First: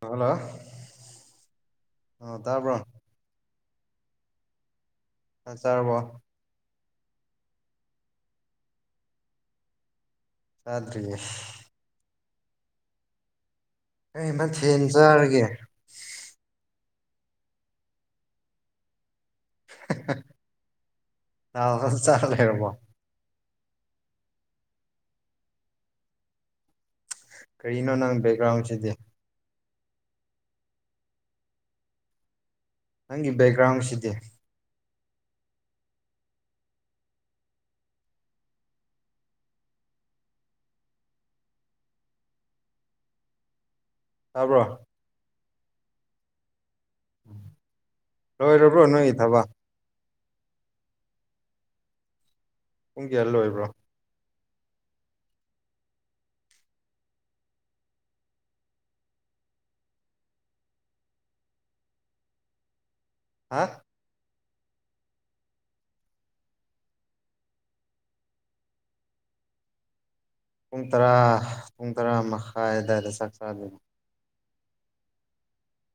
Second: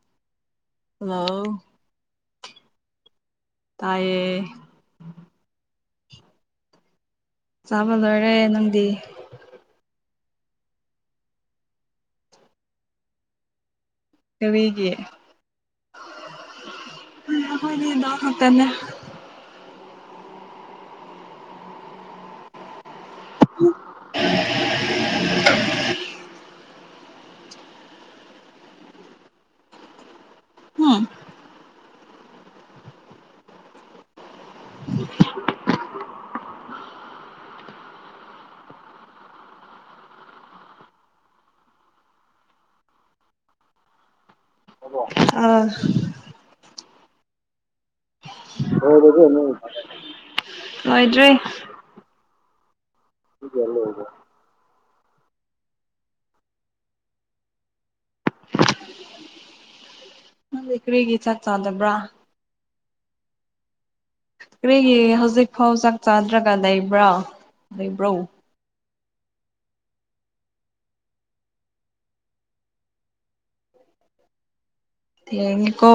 hello hello ꯑ ꯇꯥꯕ꯭ꯔꯣ ꯇꯥꯏꯌꯦ ꯆꯥꯛ ꯆꯥꯔꯕꯣ ꯆꯥꯕ ꯂꯣꯏꯔꯦ ꯅꯪꯗꯤ ꯆꯥꯗ꯭ꯔꯤ ꯀꯩ ꯃꯊꯦꯜ ꯀꯔꯤꯒꯤ ꯆꯥꯔꯒꯦ ꯑ ꯑꯈꯣꯏꯗꯤ ꯗꯥꯜ ꯈꯛꯇꯅꯦ ꯗꯥꯜ ꯗꯨꯝ ꯆꯥ ꯂꯩꯔꯕ‌ꯣ [unintelligible] ꯀꯔꯤꯅꯣ ꯅꯪ ꯕꯦꯛꯒ꯭ꯔꯥꯎꯟꯁꯤꯗꯤ ꯍꯥ ꯅꯪꯒꯤ ꯕꯦꯛꯒ꯭ꯔꯥꯎꯟꯁꯤꯗꯤ ꯇꯥꯕ꯭ꯔꯣ ꯑꯥ ꯂꯣꯏꯔꯕ꯭ꯔꯣ ꯅꯣꯏꯒꯤ [unintelligible] ꯊꯕꯛ ꯂ‌ꯣꯏꯗ꯭ꯔꯤ ꯄꯨꯡ ꯀꯌꯥ ꯂꯣꯏꯕ꯭ꯔꯣ ꯅꯪꯗꯤ ꯀꯔꯤꯒꯤ ꯆꯥꯛ ꯆꯥꯗꯕ꯭ꯔꯥ ꯍꯥ ꯀꯔꯤꯒꯤ ꯍꯧꯖꯤꯛ ꯐꯥꯎ ꯆꯥꯛ ꯆꯥꯗ꯭ꯔꯒ ꯂꯩꯕ꯭ꯔꯥ ꯂꯩꯕ꯭ꯔꯣ ꯄꯨꯡ ꯇꯔꯥ ꯄꯨꯡ ꯇꯔꯥ ꯃꯈꯥꯏ ꯑꯗꯨꯋꯥꯏꯗ ꯆꯥꯛ ꯆꯥꯗꯣꯏꯅꯤ ꯊ‌ꯦꯡꯉꯤꯀꯣ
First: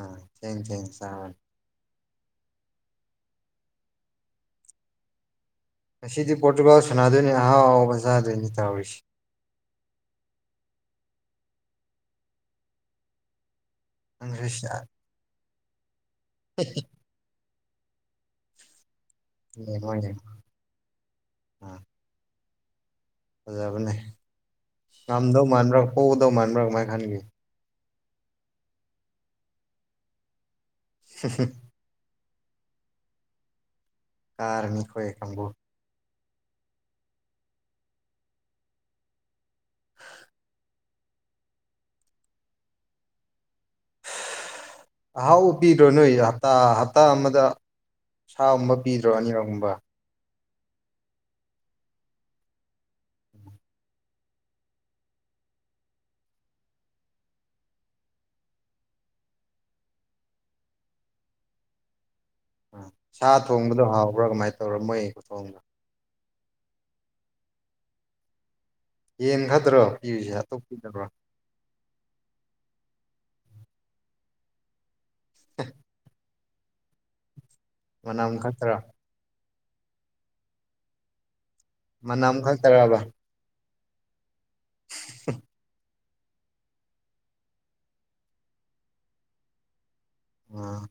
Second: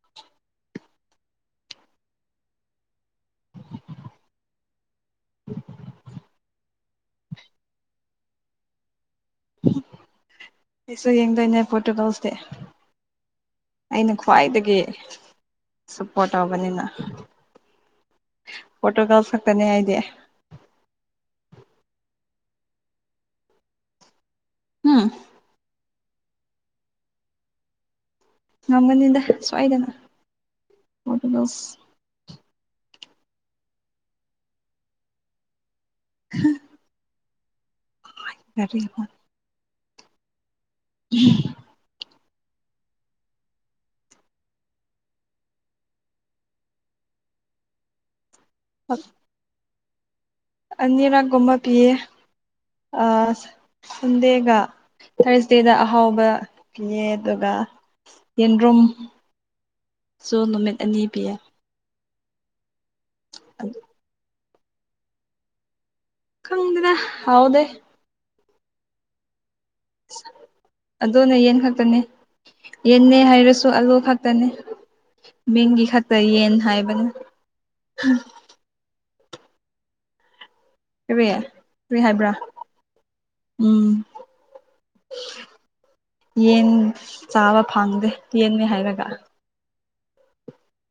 ꯑ ꯊ‌ꯦꯡ ꯊ‌ꯦꯡ ꯆꯥ ꯉꯁꯤꯗꯤ ꯄꯣꯔꯇꯨꯒꯥꯜ ꯁꯥꯟꯅꯗꯣꯏꯅꯤ ꯑꯍꯥꯎ ꯑꯍꯥꯎꯕ ꯆꯥꯗꯣꯏꯅꯤ ꯇꯧꯔꯤꯁꯤ ꯑꯩꯁꯨ ꯌꯦꯡꯗꯣꯏꯅꯦ ꯄ‌ꯣꯔꯇꯨꯒꯜꯁꯇꯤ ꯑꯩꯅ ꯅꯪꯁꯨ ꯈ꯭ꯋꯥꯏꯗꯒꯤ ꯁꯞꯄꯣꯔꯠ ꯇꯧꯕꯅꯤꯅ ꯄ‌ꯣꯔꯇꯨꯒꯜꯁꯈꯛ [unintelligible] ꯑꯥ ꯐꯖꯕꯅꯦ ꯎꯝ ꯉꯝꯗꯧ ꯃꯥꯟꯕ꯭ꯔꯥ ꯄ‌ꯣꯗꯧ ꯃꯥꯟꯕ꯭ꯔꯥ ꯀꯃꯥꯏꯅ ꯈꯟꯒꯦ ꯉꯝꯒꯅꯤꯗ ꯁ‌ꯣꯏꯗꯅ ꯄ‌ꯣꯔꯇꯨꯒꯜꯁ ꯀꯥꯔ ꯃꯤ ꯈꯣꯏ ꯀꯥꯡꯕꯨ ꯍꯥ ꯌꯥꯔꯤ ꯄ‌ꯣꯠ [unintelligible] ꯑꯍꯥꯎꯕ ꯄꯤꯗ꯭ꯔꯣ ꯅꯣꯏ ꯍꯞꯇꯥ ꯍꯞꯇꯥ ꯑꯃꯗ ꯁꯥꯒꯨꯝꯕ ꯄꯤꯗ꯭ꯔꯣ ꯑꯅꯤꯔꯛꯒꯨꯝꯕ ꯑꯅꯤꯔꯛꯒꯨꯝꯕ ꯑ ꯄꯤꯌꯦ ꯑꯖ ꯁꯟꯗꯦꯒ ꯊꯔꯁꯗꯦꯗ ꯑꯍꯥꯎꯕ ꯄꯤꯌꯦ ꯑꯗꯨꯒ ꯌꯦꯟꯗ꯭ꯔꯨꯝ ꯁꯨ ꯅꯨꯃꯤꯠ ꯑꯅꯤ ꯄꯤꯌꯦ ꯎ ꯁꯥ ꯊꯣꯡꯕꯗꯣ ꯍꯥꯎꯕ꯭ꯔꯥ ꯀꯃꯥꯏꯅ ꯇꯧꯔ ꯃꯣꯏ ꯈꯨꯊꯣꯡꯗ‌ꯣ ꯈꯪꯗ‌ꯦꯗ ꯍꯥꯎꯗꯦ ꯌꯦꯟ ꯈꯗ꯭ꯔꯣ ꯑꯗꯨꯗꯣꯅ ꯌꯦꯟ ꯈꯛꯇꯅꯦ ꯌꯦꯟꯅ ꯍꯥꯏꯔꯁꯨ ꯑꯂꯨ ꯈꯛꯇꯅꯦ ꯃꯤꯡꯒꯤ ꯈꯛꯇꯔ ꯌꯦꯟ ꯍꯥꯏꯕꯅꯦ ꯃꯅꯝ ꯈꯛꯇ꯭ꯔꯥ ꯀꯔꯦ ꯀꯏ ꯍꯥꯏꯕ꯭ꯔꯥ ꯃꯅꯝ ꯎꯝ ꯑ ꯌꯦꯟ ꯆꯥꯕ ꯐꯪꯗꯦ ꯌꯦꯟꯅꯤ ꯍꯥꯏꯔꯒ ꯎꯝ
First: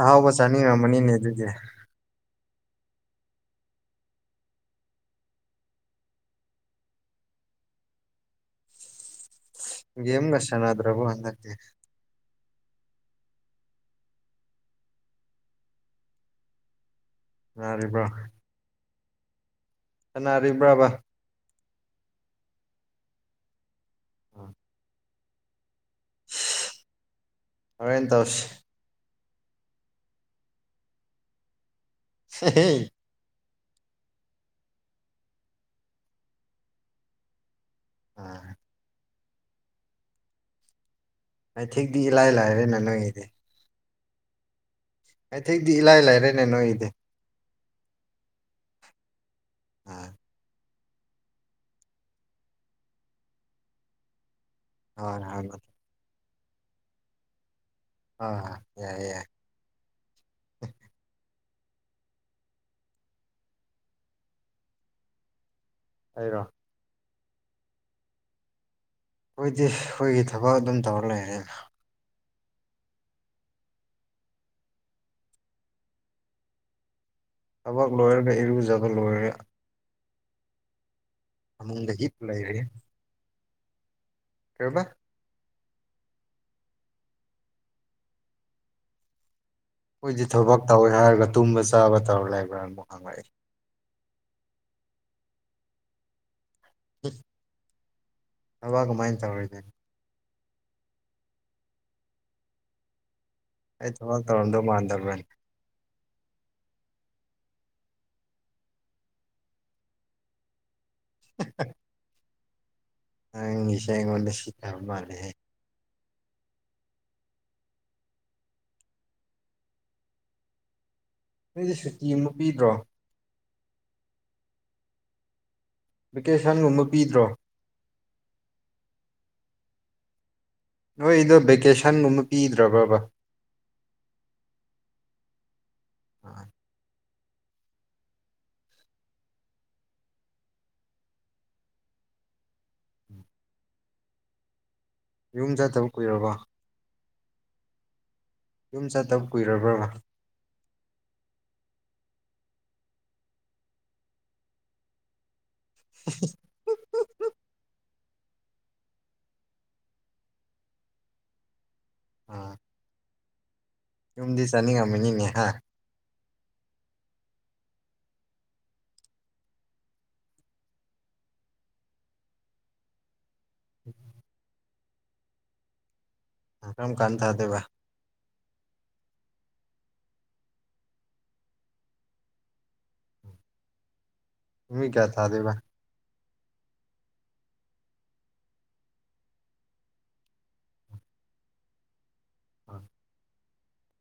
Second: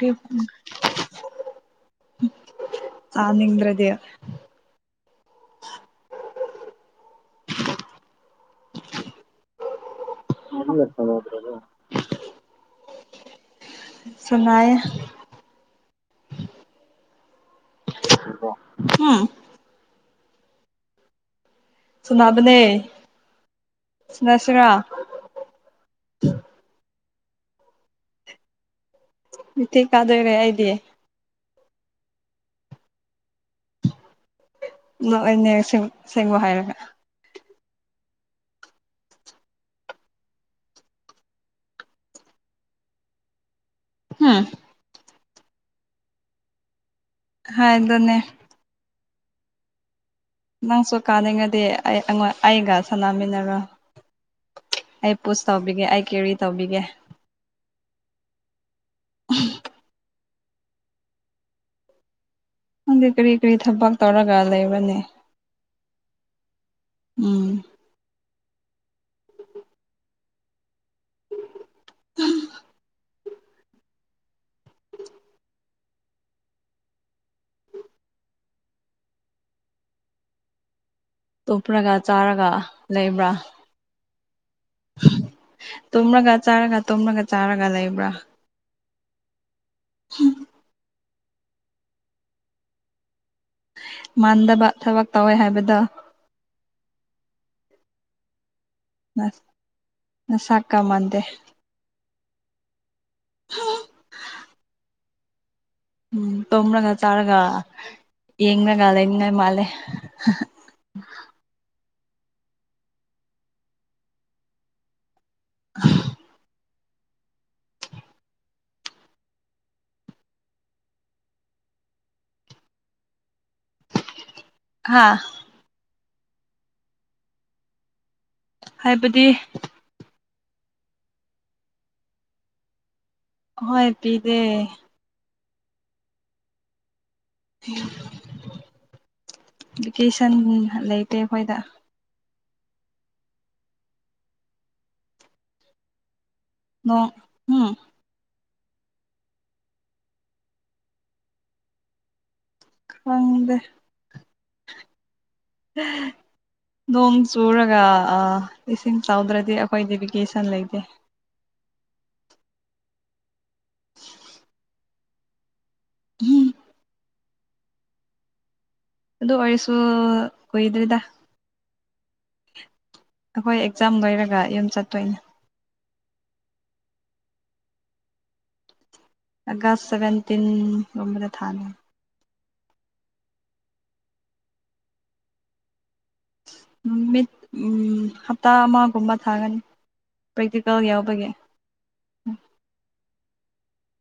ꯑꯍꯥꯎꯕ ꯆꯥꯅꯤꯡꯉꯝꯃꯅꯤꯅꯦ ꯑꯗꯨꯗꯤ ꯆꯅꯤꯡ꯭ꯔꯗꯤꯌꯥ ꯦꯝ ꯅꯁ ꯁꯅꯥ ꯌꯥꯔꯤꯕ꯭ꯔꯣ ꯎꯝ ꯁꯥꯟꯅꯥꯅꯕ꯭ꯔꯕ ꯁꯨꯅꯥꯕꯅꯦ ꯁꯅꯁꯤꯔꯥ ꯍꯦꯅ ꯇꯧꯁꯤ ꯏ ꯊꯤ ꯀꯥꯗꯣꯏꯔꯦ ꯍꯥꯏꯗꯤ ꯁꯦꯍꯦ ꯁꯤꯃ ꯍꯥꯏꯔꯒ ꯑꯥ ꯑꯩ ꯊꯤꯛꯇꯤ ꯏꯂꯥꯏ ꯂꯥꯏꯔꯦ ꯅ ꯅꯣꯏꯒꯤꯗꯤ ꯍꯥꯝ ꯑꯩꯊꯦꯛꯛꯇꯗꯤ ꯏꯂꯥꯏ ꯂꯥꯏꯔꯅꯦ ꯅꯣꯏꯒꯤꯗꯤ ꯍꯥ ꯏꯗꯅꯦꯦ ꯎꯝ ꯅꯪꯁꯨ ꯀꯥꯅꯤꯡꯉꯗꯤ ꯑꯩ ꯑꯩꯒ ꯁꯥꯟꯅꯃꯤꯟꯅꯔ ꯑꯩ ꯍꯣꯏ ꯄꯨꯁ ꯍꯣꯏ ꯇꯧꯕꯤꯒꯦ ꯑꯩ ꯀꯦꯔꯤ ꯇꯧꯕꯤꯒꯦ ꯑ ꯌꯥꯏꯌꯦ ꯌꯥꯏ ꯈꯪꯗꯦ ꯀꯔꯤ ꯀꯔꯤ ꯊꯕꯛ ꯇꯧꯔꯒ ꯂꯩꯕꯅꯤ ꯍꯥꯏꯔꯣ ꯎꯝ ꯑꯩꯈꯣꯏꯗꯤ ꯑꯩꯈꯣꯏꯒꯤ ꯊꯕꯛ ꯑꯗꯨꯝ ꯇꯧꯔ ꯂꯩꯔꯦ ꯊꯕꯛ ꯂꯣꯏꯔꯒ ꯏꯔꯨꯖꯕ ꯂꯣꯏꯔꯦ ꯐꯃꯨꯡꯗ ꯇꯨꯞꯔꯒ ꯍꯤꯞ ꯆꯥꯔꯒ ꯂꯩꯔꯦ ꯂꯩꯕ꯭ꯔꯥ ꯀꯕꯥ ꯇꯣꯝꯔꯒ ꯆꯥꯔꯒ ꯇꯣꯃꯔꯒ ꯆꯥꯔꯒ ꯂꯩꯕ꯭ꯔꯥ ꯑꯩꯈꯣꯏꯗꯤ ꯊꯕꯛ ꯇꯧꯋꯦ ꯍꯥꯏꯔꯒ ꯇꯨꯝꯕ ꯆꯥꯕ ꯇꯧꯔ ꯂꯩꯕ꯭ꯔꯥꯅꯨꯛ ꯍꯪꯉꯛꯏ ꯃꯥꯟꯗꯕ ꯊꯕꯛ ꯇꯧꯋꯦ ꯍꯥꯏꯕꯗ ꯊꯕꯥ ꯀꯃꯥꯏꯅ ꯇꯧꯔꯤꯁꯦ ꯁꯀꯥ ꯃꯥꯟꯗ ꯍ ꯑꯩ ꯊꯃ ꯇꯧꯗꯣ ꯃꯥꯟꯗꯕꯔꯥ ꯎꯝ ꯇꯨꯝꯔꯒ ꯆꯥꯔꯒ ꯌꯦꯡꯉꯒ ꯂꯩꯅꯤꯡꯉꯥꯏ ꯃꯥꯜꯂꯦ [unintelligible] ꯑꯪꯒꯤꯁ ꯑꯩꯉꯣꯟꯗ ꯁꯤꯇ ꯃꯥꯅꯦ ꯎ ꯅꯣꯏꯗꯤ ꯁꯨꯇꯤ ꯑꯃ ꯄꯤꯗ꯭ꯔꯣ ꯍꯥꯥ ꯚꯦꯀꯦꯁꯟꯒꯨꯝꯕ ꯄꯤꯗ꯭ꯔꯣ ꯍꯥꯏꯕꯗꯤ ꯅꯣꯏ ꯏꯗꯣ ꯕꯦꯀꯦꯁꯟꯒꯨꯝꯕ ꯄꯤꯗ꯭ꯔꯕꯕ ꯍꯣꯏ ꯄꯤꯗꯦ ꯍꯣꯏ ꯚꯦꯀꯦꯁꯟ ꯂꯩꯇꯦ ꯑꯩꯈꯣꯏꯗ ꯌꯨꯝ ꯆꯥꯗꯕ ꯀꯨꯏꯔꯕꯣ ꯅ ꯎꯝ ꯌꯨꯝ ꯆꯠꯇꯕ ꯀꯨꯏꯔꯕ꯭ꯔꯃ ꯈꯪꯗ ꯍꯝ [inaudible] ꯅꯣꯡ ꯆꯨꯔꯒ ꯏꯁꯤꯡ ꯆꯥꯎꯗ꯭ꯔꯗꯤ ꯑꯩꯈꯣꯏ ꯗꯤꯚꯕꯤꯤꯀꯦꯁꯟ ꯂꯩꯇꯦ ꯑ ꯌꯨꯝꯗꯤ ꯆꯥꯅꯤꯡꯉꯝꯅꯤꯅꯦ ꯍꯥꯏ ꯎꯝ ꯑꯗꯨ ꯑꯣꯏꯔꯁꯨ ꯀꯨꯏꯗ꯭ꯔꯔꯤꯗ ꯑꯩꯈꯣꯏ ꯑꯦꯛꯖꯥꯝ ꯂꯣꯏꯔꯒ ꯌꯨꯝ ꯆꯠꯇꯣꯏꯅꯦ ꯀꯔꯝ ꯀꯥꯟ ꯊꯥꯗꯦꯕ ꯑꯒꯁ ꯁꯕꯦꯟꯇꯤꯟꯗ ꯊꯥꯅ ꯅꯨꯃꯤ ꯀꯌꯥ ꯊꯥꯗꯦꯕ ꯅꯨ ꯃꯤꯠ ꯎ ꯍꯞꯇꯥ ꯑꯃꯒꯨꯝꯕ ꯊꯥꯒꯅꯤ ꯄ꯭ꯔꯦꯛꯇꯤꯀꯦꯜ ꯌꯥꯎꯕꯒꯤ ꯑ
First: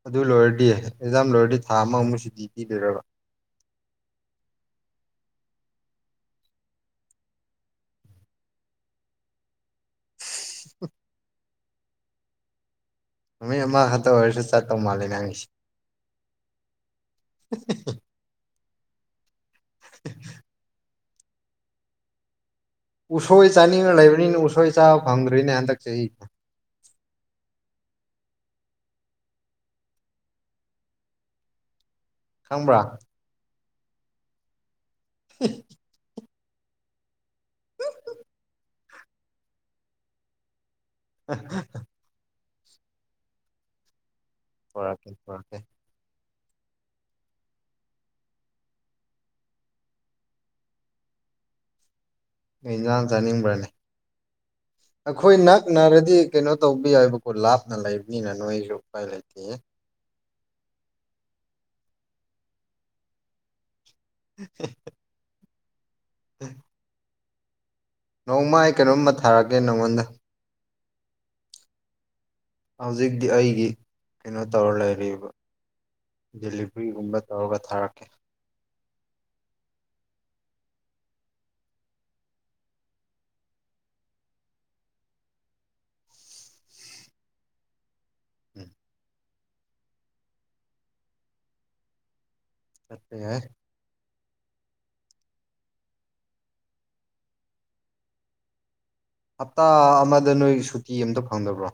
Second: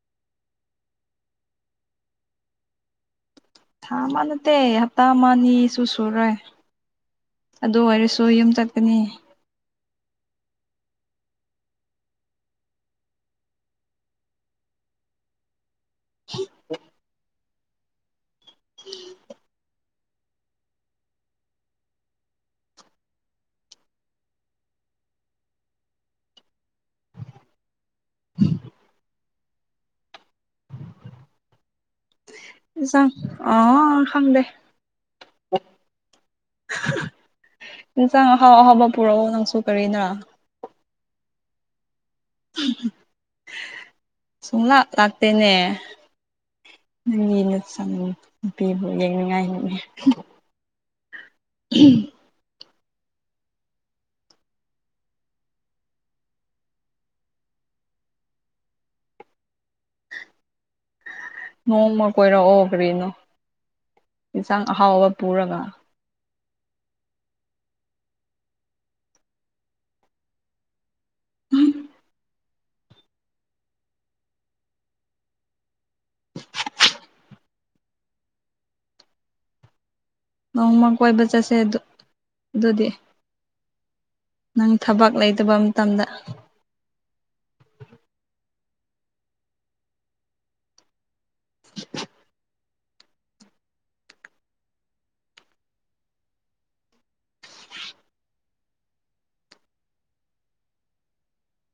ꯑꯗꯨ ꯂꯣꯏꯔꯗꯤ ꯑꯦꯛꯖꯥꯝ ꯂꯣꯏꯔꯗꯤ ꯊꯥ ꯑꯃꯃꯨꯛ ꯁꯨꯗꯤꯤ ꯄꯤꯕꯤꯔꯕ ꯊꯥ ꯃꯥꯟꯗ ꯍꯞꯇꯥ ꯃꯅꯤ ꯆꯨ ꯁꯨꯔꯨꯔꯦ ꯑꯗꯨ ꯑꯣꯏꯔꯁꯨ ꯌꯨꯝ ꯆꯠꯀꯅꯤ ꯎ ꯑ ꯑꯃ ꯍꯥꯊ ꯑꯣꯏꯔꯁ ꯆꯠꯇꯣ ꯃꯥꯂꯤ ꯅꯉꯁꯤ [inaudible] [inaudible] [inaudible] ꯎꯁꯣꯏ ꯆꯥꯅꯤꯡꯉ ꯂꯩꯕꯅꯤꯅ ꯎꯁꯣꯏ ꯆꯥꯕ ꯐꯪꯗꯣꯏꯅꯦ ꯍꯟꯗꯛꯁꯦ ꯑꯩ ꯈꯪꯕ꯭ꯔꯥ ꯆꯪ ꯑ ꯈꯪꯗꯦ ꯏꯟꯁꯥꯡ ꯑꯍꯥꯎ ꯑꯍꯥꯎꯕ ꯄꯨꯔꯛꯑꯣ ꯅꯪꯁꯨ ꯀꯔꯤꯅ ꯑ ꯁꯨꯡꯨꯡꯂꯥꯛ ꯄꯨꯔꯛꯀꯦ ꯂꯥꯛꯇꯅꯦ ꯄꯨꯔꯛꯀꯦ ꯅꯪꯒꯤꯅ ꯆꯪꯅꯤꯡ ꯅꯨꯄꯤꯕꯨ ꯌꯦꯡꯅꯤꯡꯉꯥꯏꯅꯤꯉ ꯎꯝ ꯅ ꯏꯟꯖꯥꯡ ꯆꯥꯅꯤꯡꯕ꯭ꯔꯅꯦ ꯑꯩꯈꯣꯏ ꯅꯅꯥꯛꯅꯅꯥꯔꯗꯤ ꯀꯩꯅꯣ ꯇꯧꯕ ꯌꯥꯏꯕꯀꯣ ꯂꯥꯞꯅ ꯂꯩꯕꯅꯤꯅ ꯅꯣꯏꯁꯨ ꯄꯥꯏ ꯂꯩꯇꯦ ꯅꯣꯡꯃ ꯀꯣꯏꯔꯛꯑꯣ ꯀꯔꯤꯅꯣ ꯌꯦꯟꯁꯥꯡ ꯑꯍꯥꯎꯕ ꯄꯨꯔꯒ ꯎꯝ ꯅꯣꯡꯃ ꯑꯩ ꯀꯩꯅꯣꯝꯃ ꯊꯥꯔꯛꯑꯒꯦ ꯅꯪꯉꯣꯟꯗ ꯍꯧꯖꯤꯛꯇꯤ ꯑꯩꯒꯤ ꯀꯩꯅꯣ ꯇꯧꯔ ꯂꯩꯔꯤꯕ ꯗꯦꯂꯤꯚꯔꯤꯒꯨꯝꯕ ꯇꯧꯔꯒ ꯊꯥꯔꯛꯀꯦ ꯅꯣꯡꯃ ꯀꯣꯏꯕ ꯆꯠꯁꯦ ꯑꯗꯨ ꯑꯗꯨꯗꯤ ꯅꯪ ꯊꯕꯛ ꯂꯩꯇꯕ ꯃꯇꯝꯗ ꯎꯝ ꯐꯠꯇꯦꯦ ꯍꯞꯇꯥ ꯑꯃꯗ ꯅꯣꯏ ꯁꯨꯇꯤ ꯑꯝꯇ ꯐꯪꯗꯕ꯭ꯔꯣ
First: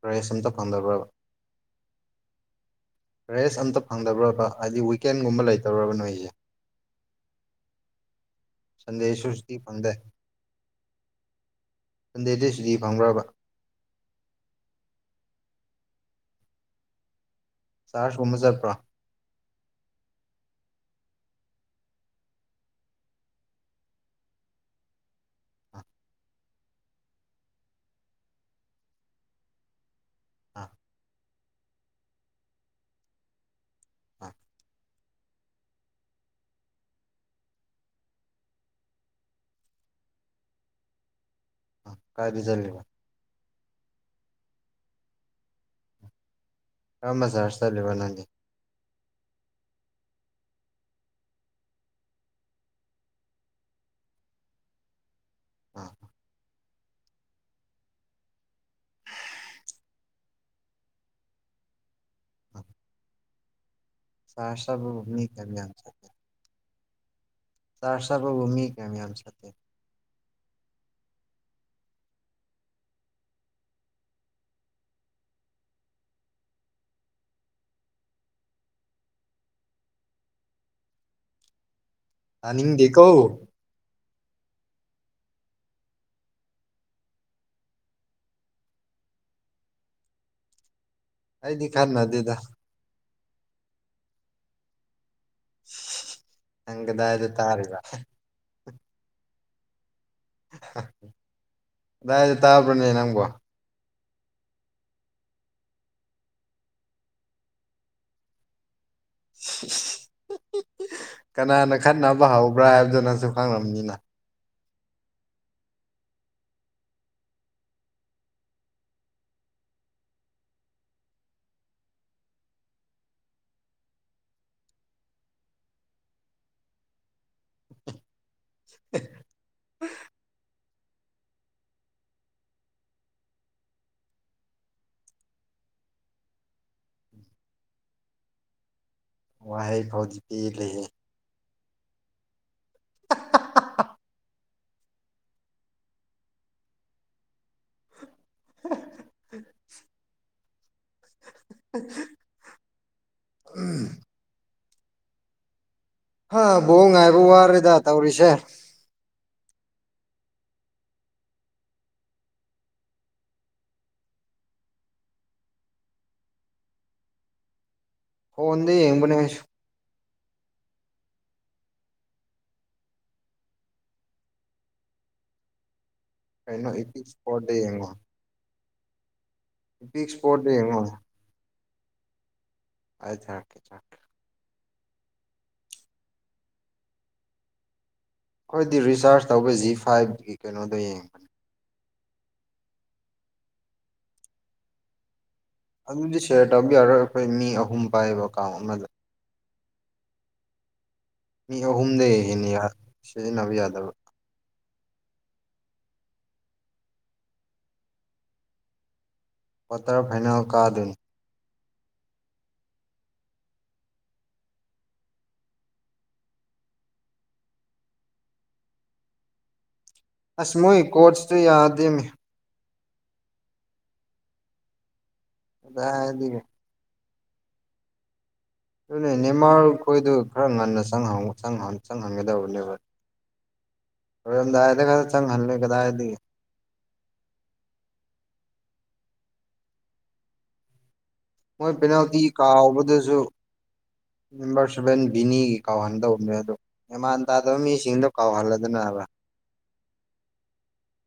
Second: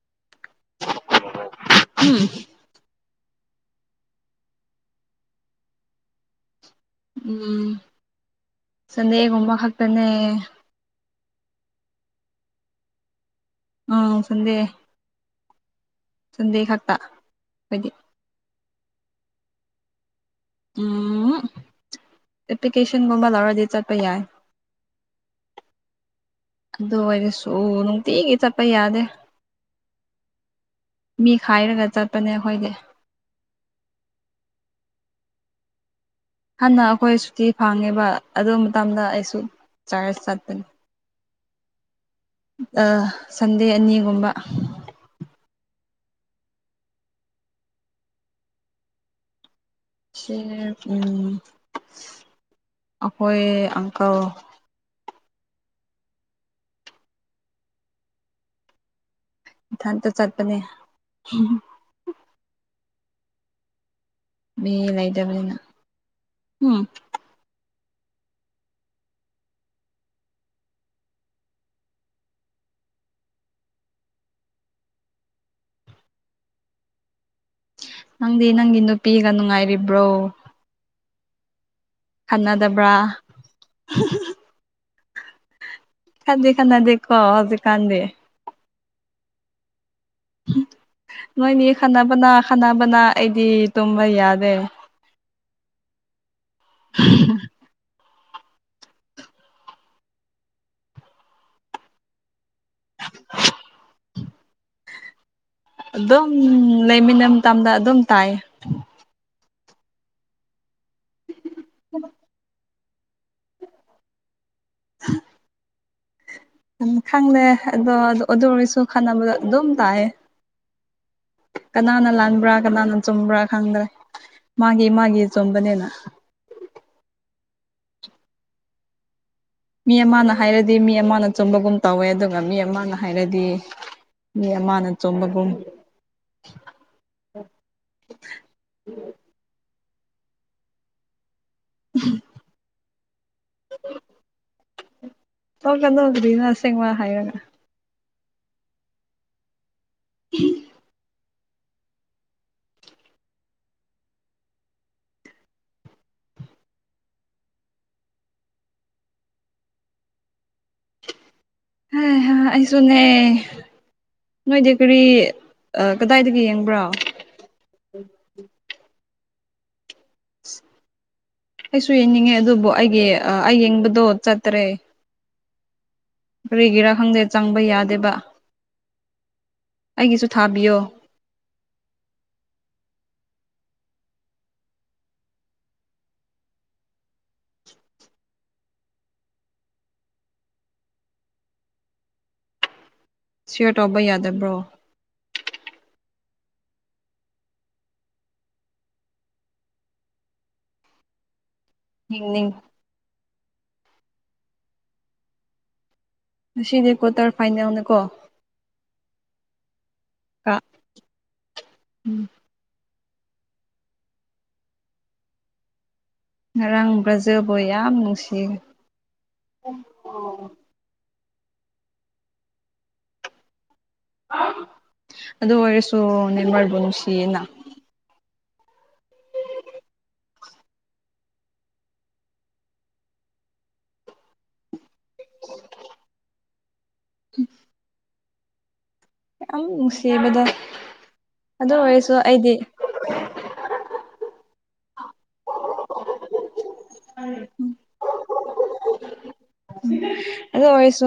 ꯄ꯭ꯔꯥꯏꯁ ꯑꯝꯇ ꯐꯪꯗꯕ꯭ꯔꯕ ꯎꯝ ꯔꯦꯁ ꯑꯝꯇ ꯐꯪꯗꯕ꯭ꯔꯕ ꯍꯥꯏꯗꯤ ꯋꯤꯛꯀꯦꯟꯒꯨꯝꯕ ꯂꯩꯇꯧꯔꯕ ꯅꯣꯏꯁꯦ ꯎꯝ ꯁꯟꯗꯦꯁꯨ ꯁꯟꯗꯦꯒꯨꯝꯕ ꯁꯨꯇꯤ ꯐꯪꯗꯦ ꯈꯛꯇꯅꯦ ꯁꯟꯗꯦꯗꯁꯨꯗꯤ ꯐꯪꯈ꯭ꯔꯕ ꯎꯝ ꯁꯟꯗꯦꯦ ꯁꯟꯗꯦ ꯈꯥꯛꯛꯇ ꯀꯥꯔꯁꯒꯨꯝꯕ ꯆꯠ꯭ꯔꯣ ꯎꯝ ꯑꯦꯄ꯭ꯂꯤꯀꯦꯁꯟꯒꯨꯝꯕ ꯂꯧꯔꯗꯤ ꯆꯠꯄ ꯌꯥꯏ ꯑꯥ ꯑꯗꯨ ꯑꯣꯏꯔꯁꯨ ꯅꯨꯡꯇꯤꯒꯤ ꯆꯠꯄ ꯌꯥꯗꯦ ꯑꯥ ꯃꯤ ꯈꯥꯏꯔꯒ ꯆꯠꯄꯅꯦ ꯑꯩꯈꯣꯏꯁ ꯑꯥ ꯍꯥꯟꯟꯅ ꯑꯩꯈꯣꯏ ꯁꯨꯇꯤ ꯐꯪꯉꯦꯕ ꯑꯗꯨ ꯃꯇꯝꯗ ꯑꯩꯁꯨ ꯆꯥꯔꯖ ꯆꯠꯄꯅꯤ ꯀꯥꯏ ꯁꯟꯗꯦ ꯑꯅꯤꯒꯨꯝꯕ ꯑꯃ ꯁꯥꯔ ꯆꯠ ꯂꯩꯕꯣ ꯅꯗꯤ ꯁꯤ ꯎꯝ ꯑꯩꯈꯣꯏ ꯑꯪꯀꯜ ꯑꯥ ꯑ ꯏꯊꯟꯇ ꯆꯠꯄꯅꯦ ꯁꯔ ꯃꯤ ꯁꯕꯨꯅꯤ ꯂꯩꯇꯕꯅꯤꯅ ꯑꯕꯤꯌꯥꯟ ꯆ ꯎꯝ ꯁꯍꯔꯁꯥꯕꯨ ꯎꯃꯤ ꯀꯃꯤꯦ ꯅꯪꯗꯤ ꯅꯪꯒꯤ ꯅꯨꯄꯤꯒ ꯅꯨꯡꯉꯥꯏꯔꯤꯕ꯭ꯔꯣ ꯈꯟꯅꯗꯕ꯭ꯔꯥ ꯇꯥꯅꯤꯡꯗꯦꯀꯣ ꯈꯥꯗꯦ ꯈꯥꯟꯗꯦꯀꯣ ꯍꯧꯖꯤꯛ ꯀꯥꯟꯗꯦ ꯑꯩꯗꯤ ꯅꯣꯏꯅꯤ ꯈꯅꯕꯅ ꯈꯠꯅꯗꯦꯗ ꯈꯥꯟꯅꯕꯅ ꯑꯩꯗꯤ ꯇꯨꯝꯕ ꯌꯥꯔꯦ ꯍꯒꯦꯗ ꯍꯥꯏ ꯑꯗꯨ ꯇꯥꯔꯒ ꯑꯥꯏ ꯇꯥ꯭ꯔꯅꯤ ꯅꯪꯒꯣ ꯑꯗꯨꯝ ꯂꯩꯃꯤꯟꯅ ꯃꯇꯝꯗ ꯑꯗꯨꯝ ꯇꯥꯏ ꯀꯅꯥꯅ ꯈꯠꯅꯕ ꯍꯧꯕ꯭ꯔꯥ ꯍꯥꯏꯕꯗꯨꯅꯁꯨ ꯈꯪꯉꯕꯅꯤꯅ ꯍ ꯑꯗꯨ ꯈꯪꯂꯦ ꯑꯗꯣ ꯑꯗꯨ ꯑꯣꯏꯔꯁꯨ ꯈꯟꯅꯅꯕꯗꯣ ꯑꯗꯨꯝ ꯇꯥꯛꯑꯦ ꯀꯅꯥꯅ ꯂꯥꯟꯕ꯭ꯔꯥ ꯀꯅꯥꯅ ꯆꯨꯝꯕ꯭ꯔꯥ ꯈꯪꯗ꯭ꯔꯦ ꯃꯥꯒꯤꯦ ꯃꯥꯒꯤꯦ ꯆꯣꯝꯕꯅꯦꯅ [unintelligible] ꯃꯤ ꯑꯃꯅ ꯍꯥꯏꯔꯗꯤ ꯃꯤ ꯑꯃꯅ ꯆꯨꯝꯕꯒꯨꯝ ꯇꯧꯋꯦ ꯑꯗꯨꯒ ꯃꯤ ꯑꯃꯅ ꯍꯥꯏꯔꯗꯤ ꯃꯤ ꯑꯃꯅ ꯆꯣꯝꯕꯒꯨꯝ [inaudible] ꯎꯝ ꯎꯝ ꯋꯥꯍꯩ ꯐꯥꯎꯗꯤ ꯄꯤ ꯂꯩꯌꯦꯦ ꯎꯝ ꯑꯣ ꯀꯗꯣꯛꯒ꯭ꯔꯤꯅꯁꯦꯡꯕ ꯍꯥꯏꯔ [inaudible] ꯎꯝ ꯎꯝ ꯍꯥ ꯕꯣꯡ ꯉꯥꯏꯕ ꯋꯥꯔꯦꯗ ꯇꯧꯔꯤꯁꯦ ꯍ ꯍꯥ ꯑꯩꯁꯨꯅꯦꯦ ꯅꯣꯏꯗꯤ ꯀꯔꯤ ꯀꯗꯥꯏꯗꯒꯤ ꯌꯦꯡꯕ꯭ꯔꯣ ꯐꯣꯟꯗꯤ ꯌꯦꯡꯕꯅꯦꯁꯨ ꯁ ꯑꯩꯁꯨ ꯌꯦꯡꯅꯤꯡꯉꯦ ꯑꯗꯨꯕꯨ ꯑꯩꯒꯤ ꯑꯩ ꯌꯦꯡꯕꯗꯣ ꯆꯠꯇ꯭ꯔꯦ ꯀꯩꯅꯣ ꯀꯔꯤꯒꯤꯔꯥ ꯏꯄꯤꯛ ꯈꯪꯗꯦ ꯏꯁꯄꯣꯔꯠꯇ ꯆꯪꯕ ꯌꯦꯡꯉꯣ ꯌꯥꯗꯦꯕ ꯏꯄꯤꯛ ꯑꯩꯒꯤꯁꯨ ꯏꯁꯄꯣꯔꯠꯇ ꯊꯥꯕꯤꯌꯣ ꯌꯦꯡꯉꯣ ꯑꯔꯀꯦꯀꯦ ꯑꯩꯈꯣꯏꯗꯤ ꯔꯤꯆꯥꯔꯖ ꯇꯧꯕ ꯖꯤ ꯐꯥꯏꯚꯒꯤ ꯀꯩꯅꯣꯗꯣ ꯌꯦꯡꯕꯅꯦ ꯁꯤꯌꯔ ꯇꯧꯕ ꯌꯥꯗꯕ꯭ꯔꯣ ꯑꯗꯨꯗꯤ ꯁꯤꯌꯔ ꯇꯧꯕ ꯌꯥꯔꯣꯏ ꯑꯩꯈꯣꯏ ꯃꯤ ꯑꯍꯨꯝ ꯄꯥꯏꯌꯦꯕ ꯑꯦꯀꯥꯎꯟ ꯑꯃꯗ ꯃꯤ ꯑꯍꯨꯝꯗꯒꯤ ꯌꯦꯡꯅꯤꯡ ꯍꯦꯟꯅ ꯁꯤꯖꯤꯟꯅꯕ ꯌꯥꯗꯕ ꯉꯗꯤ ꯀ꯭ꯋꯥꯇꯔ ꯐꯥꯏꯅꯦꯜꯅꯀꯣ ꯀ꯭ꯋꯥꯇꯔ ꯐꯥꯏꯅꯦꯜ ꯀꯥ ꯑꯗꯨꯅꯤ ꯎꯝ ꯔꯥꯡꯕ꯭ꯔꯥꯖꯕ ꯌꯥꯝ ꯅꯨꯡꯁꯤ ꯑꯁ ꯃꯣꯏ ꯀꯣꯔꯣꯆꯇꯨ ꯌꯥꯗꯃꯤ ꯑꯗꯨ ꯑꯣꯏꯔꯁꯨ ꯀꯗꯥꯏꯗꯒꯤ ꯅꯤꯔꯃꯜꯕꯨ ꯅꯨꯡꯁꯤꯌꯦꯅ ꯑꯗꯨꯅꯦ ꯅꯦꯃꯥꯔ ꯈꯣꯏꯗꯨ ꯈꯔ ꯉꯟꯅ ꯆꯪꯍꯟꯒꯗꯕꯅꯦꯕ ꯝꯗꯥ ꯆꯪ ꯍꯜꯂ ꯀꯗꯥꯌꯦꯗꯤ ꯎꯝ ꯌꯥꯝ ꯅꯨꯡꯁꯤꯕꯗ ꯃꯣꯏ ꯕꯤꯅꯥꯎꯗꯤꯤ ꯀꯥꯎꯕꯗꯨꯁꯨ ꯅꯝꯕꯔ ꯁꯚꯦꯟ ꯕꯤꯅꯤꯒꯤ ꯀꯥꯎꯍꯟꯗꯧꯕꯅꯦ ꯑꯗꯣ ꯑꯦꯃꯥꯟ ꯇꯥꯗꯕ ꯃꯤꯁꯤꯡꯗꯣ ꯀꯥꯎꯍꯜꯂꯗꯅꯕ ꯑꯗꯣꯣꯏꯁꯨ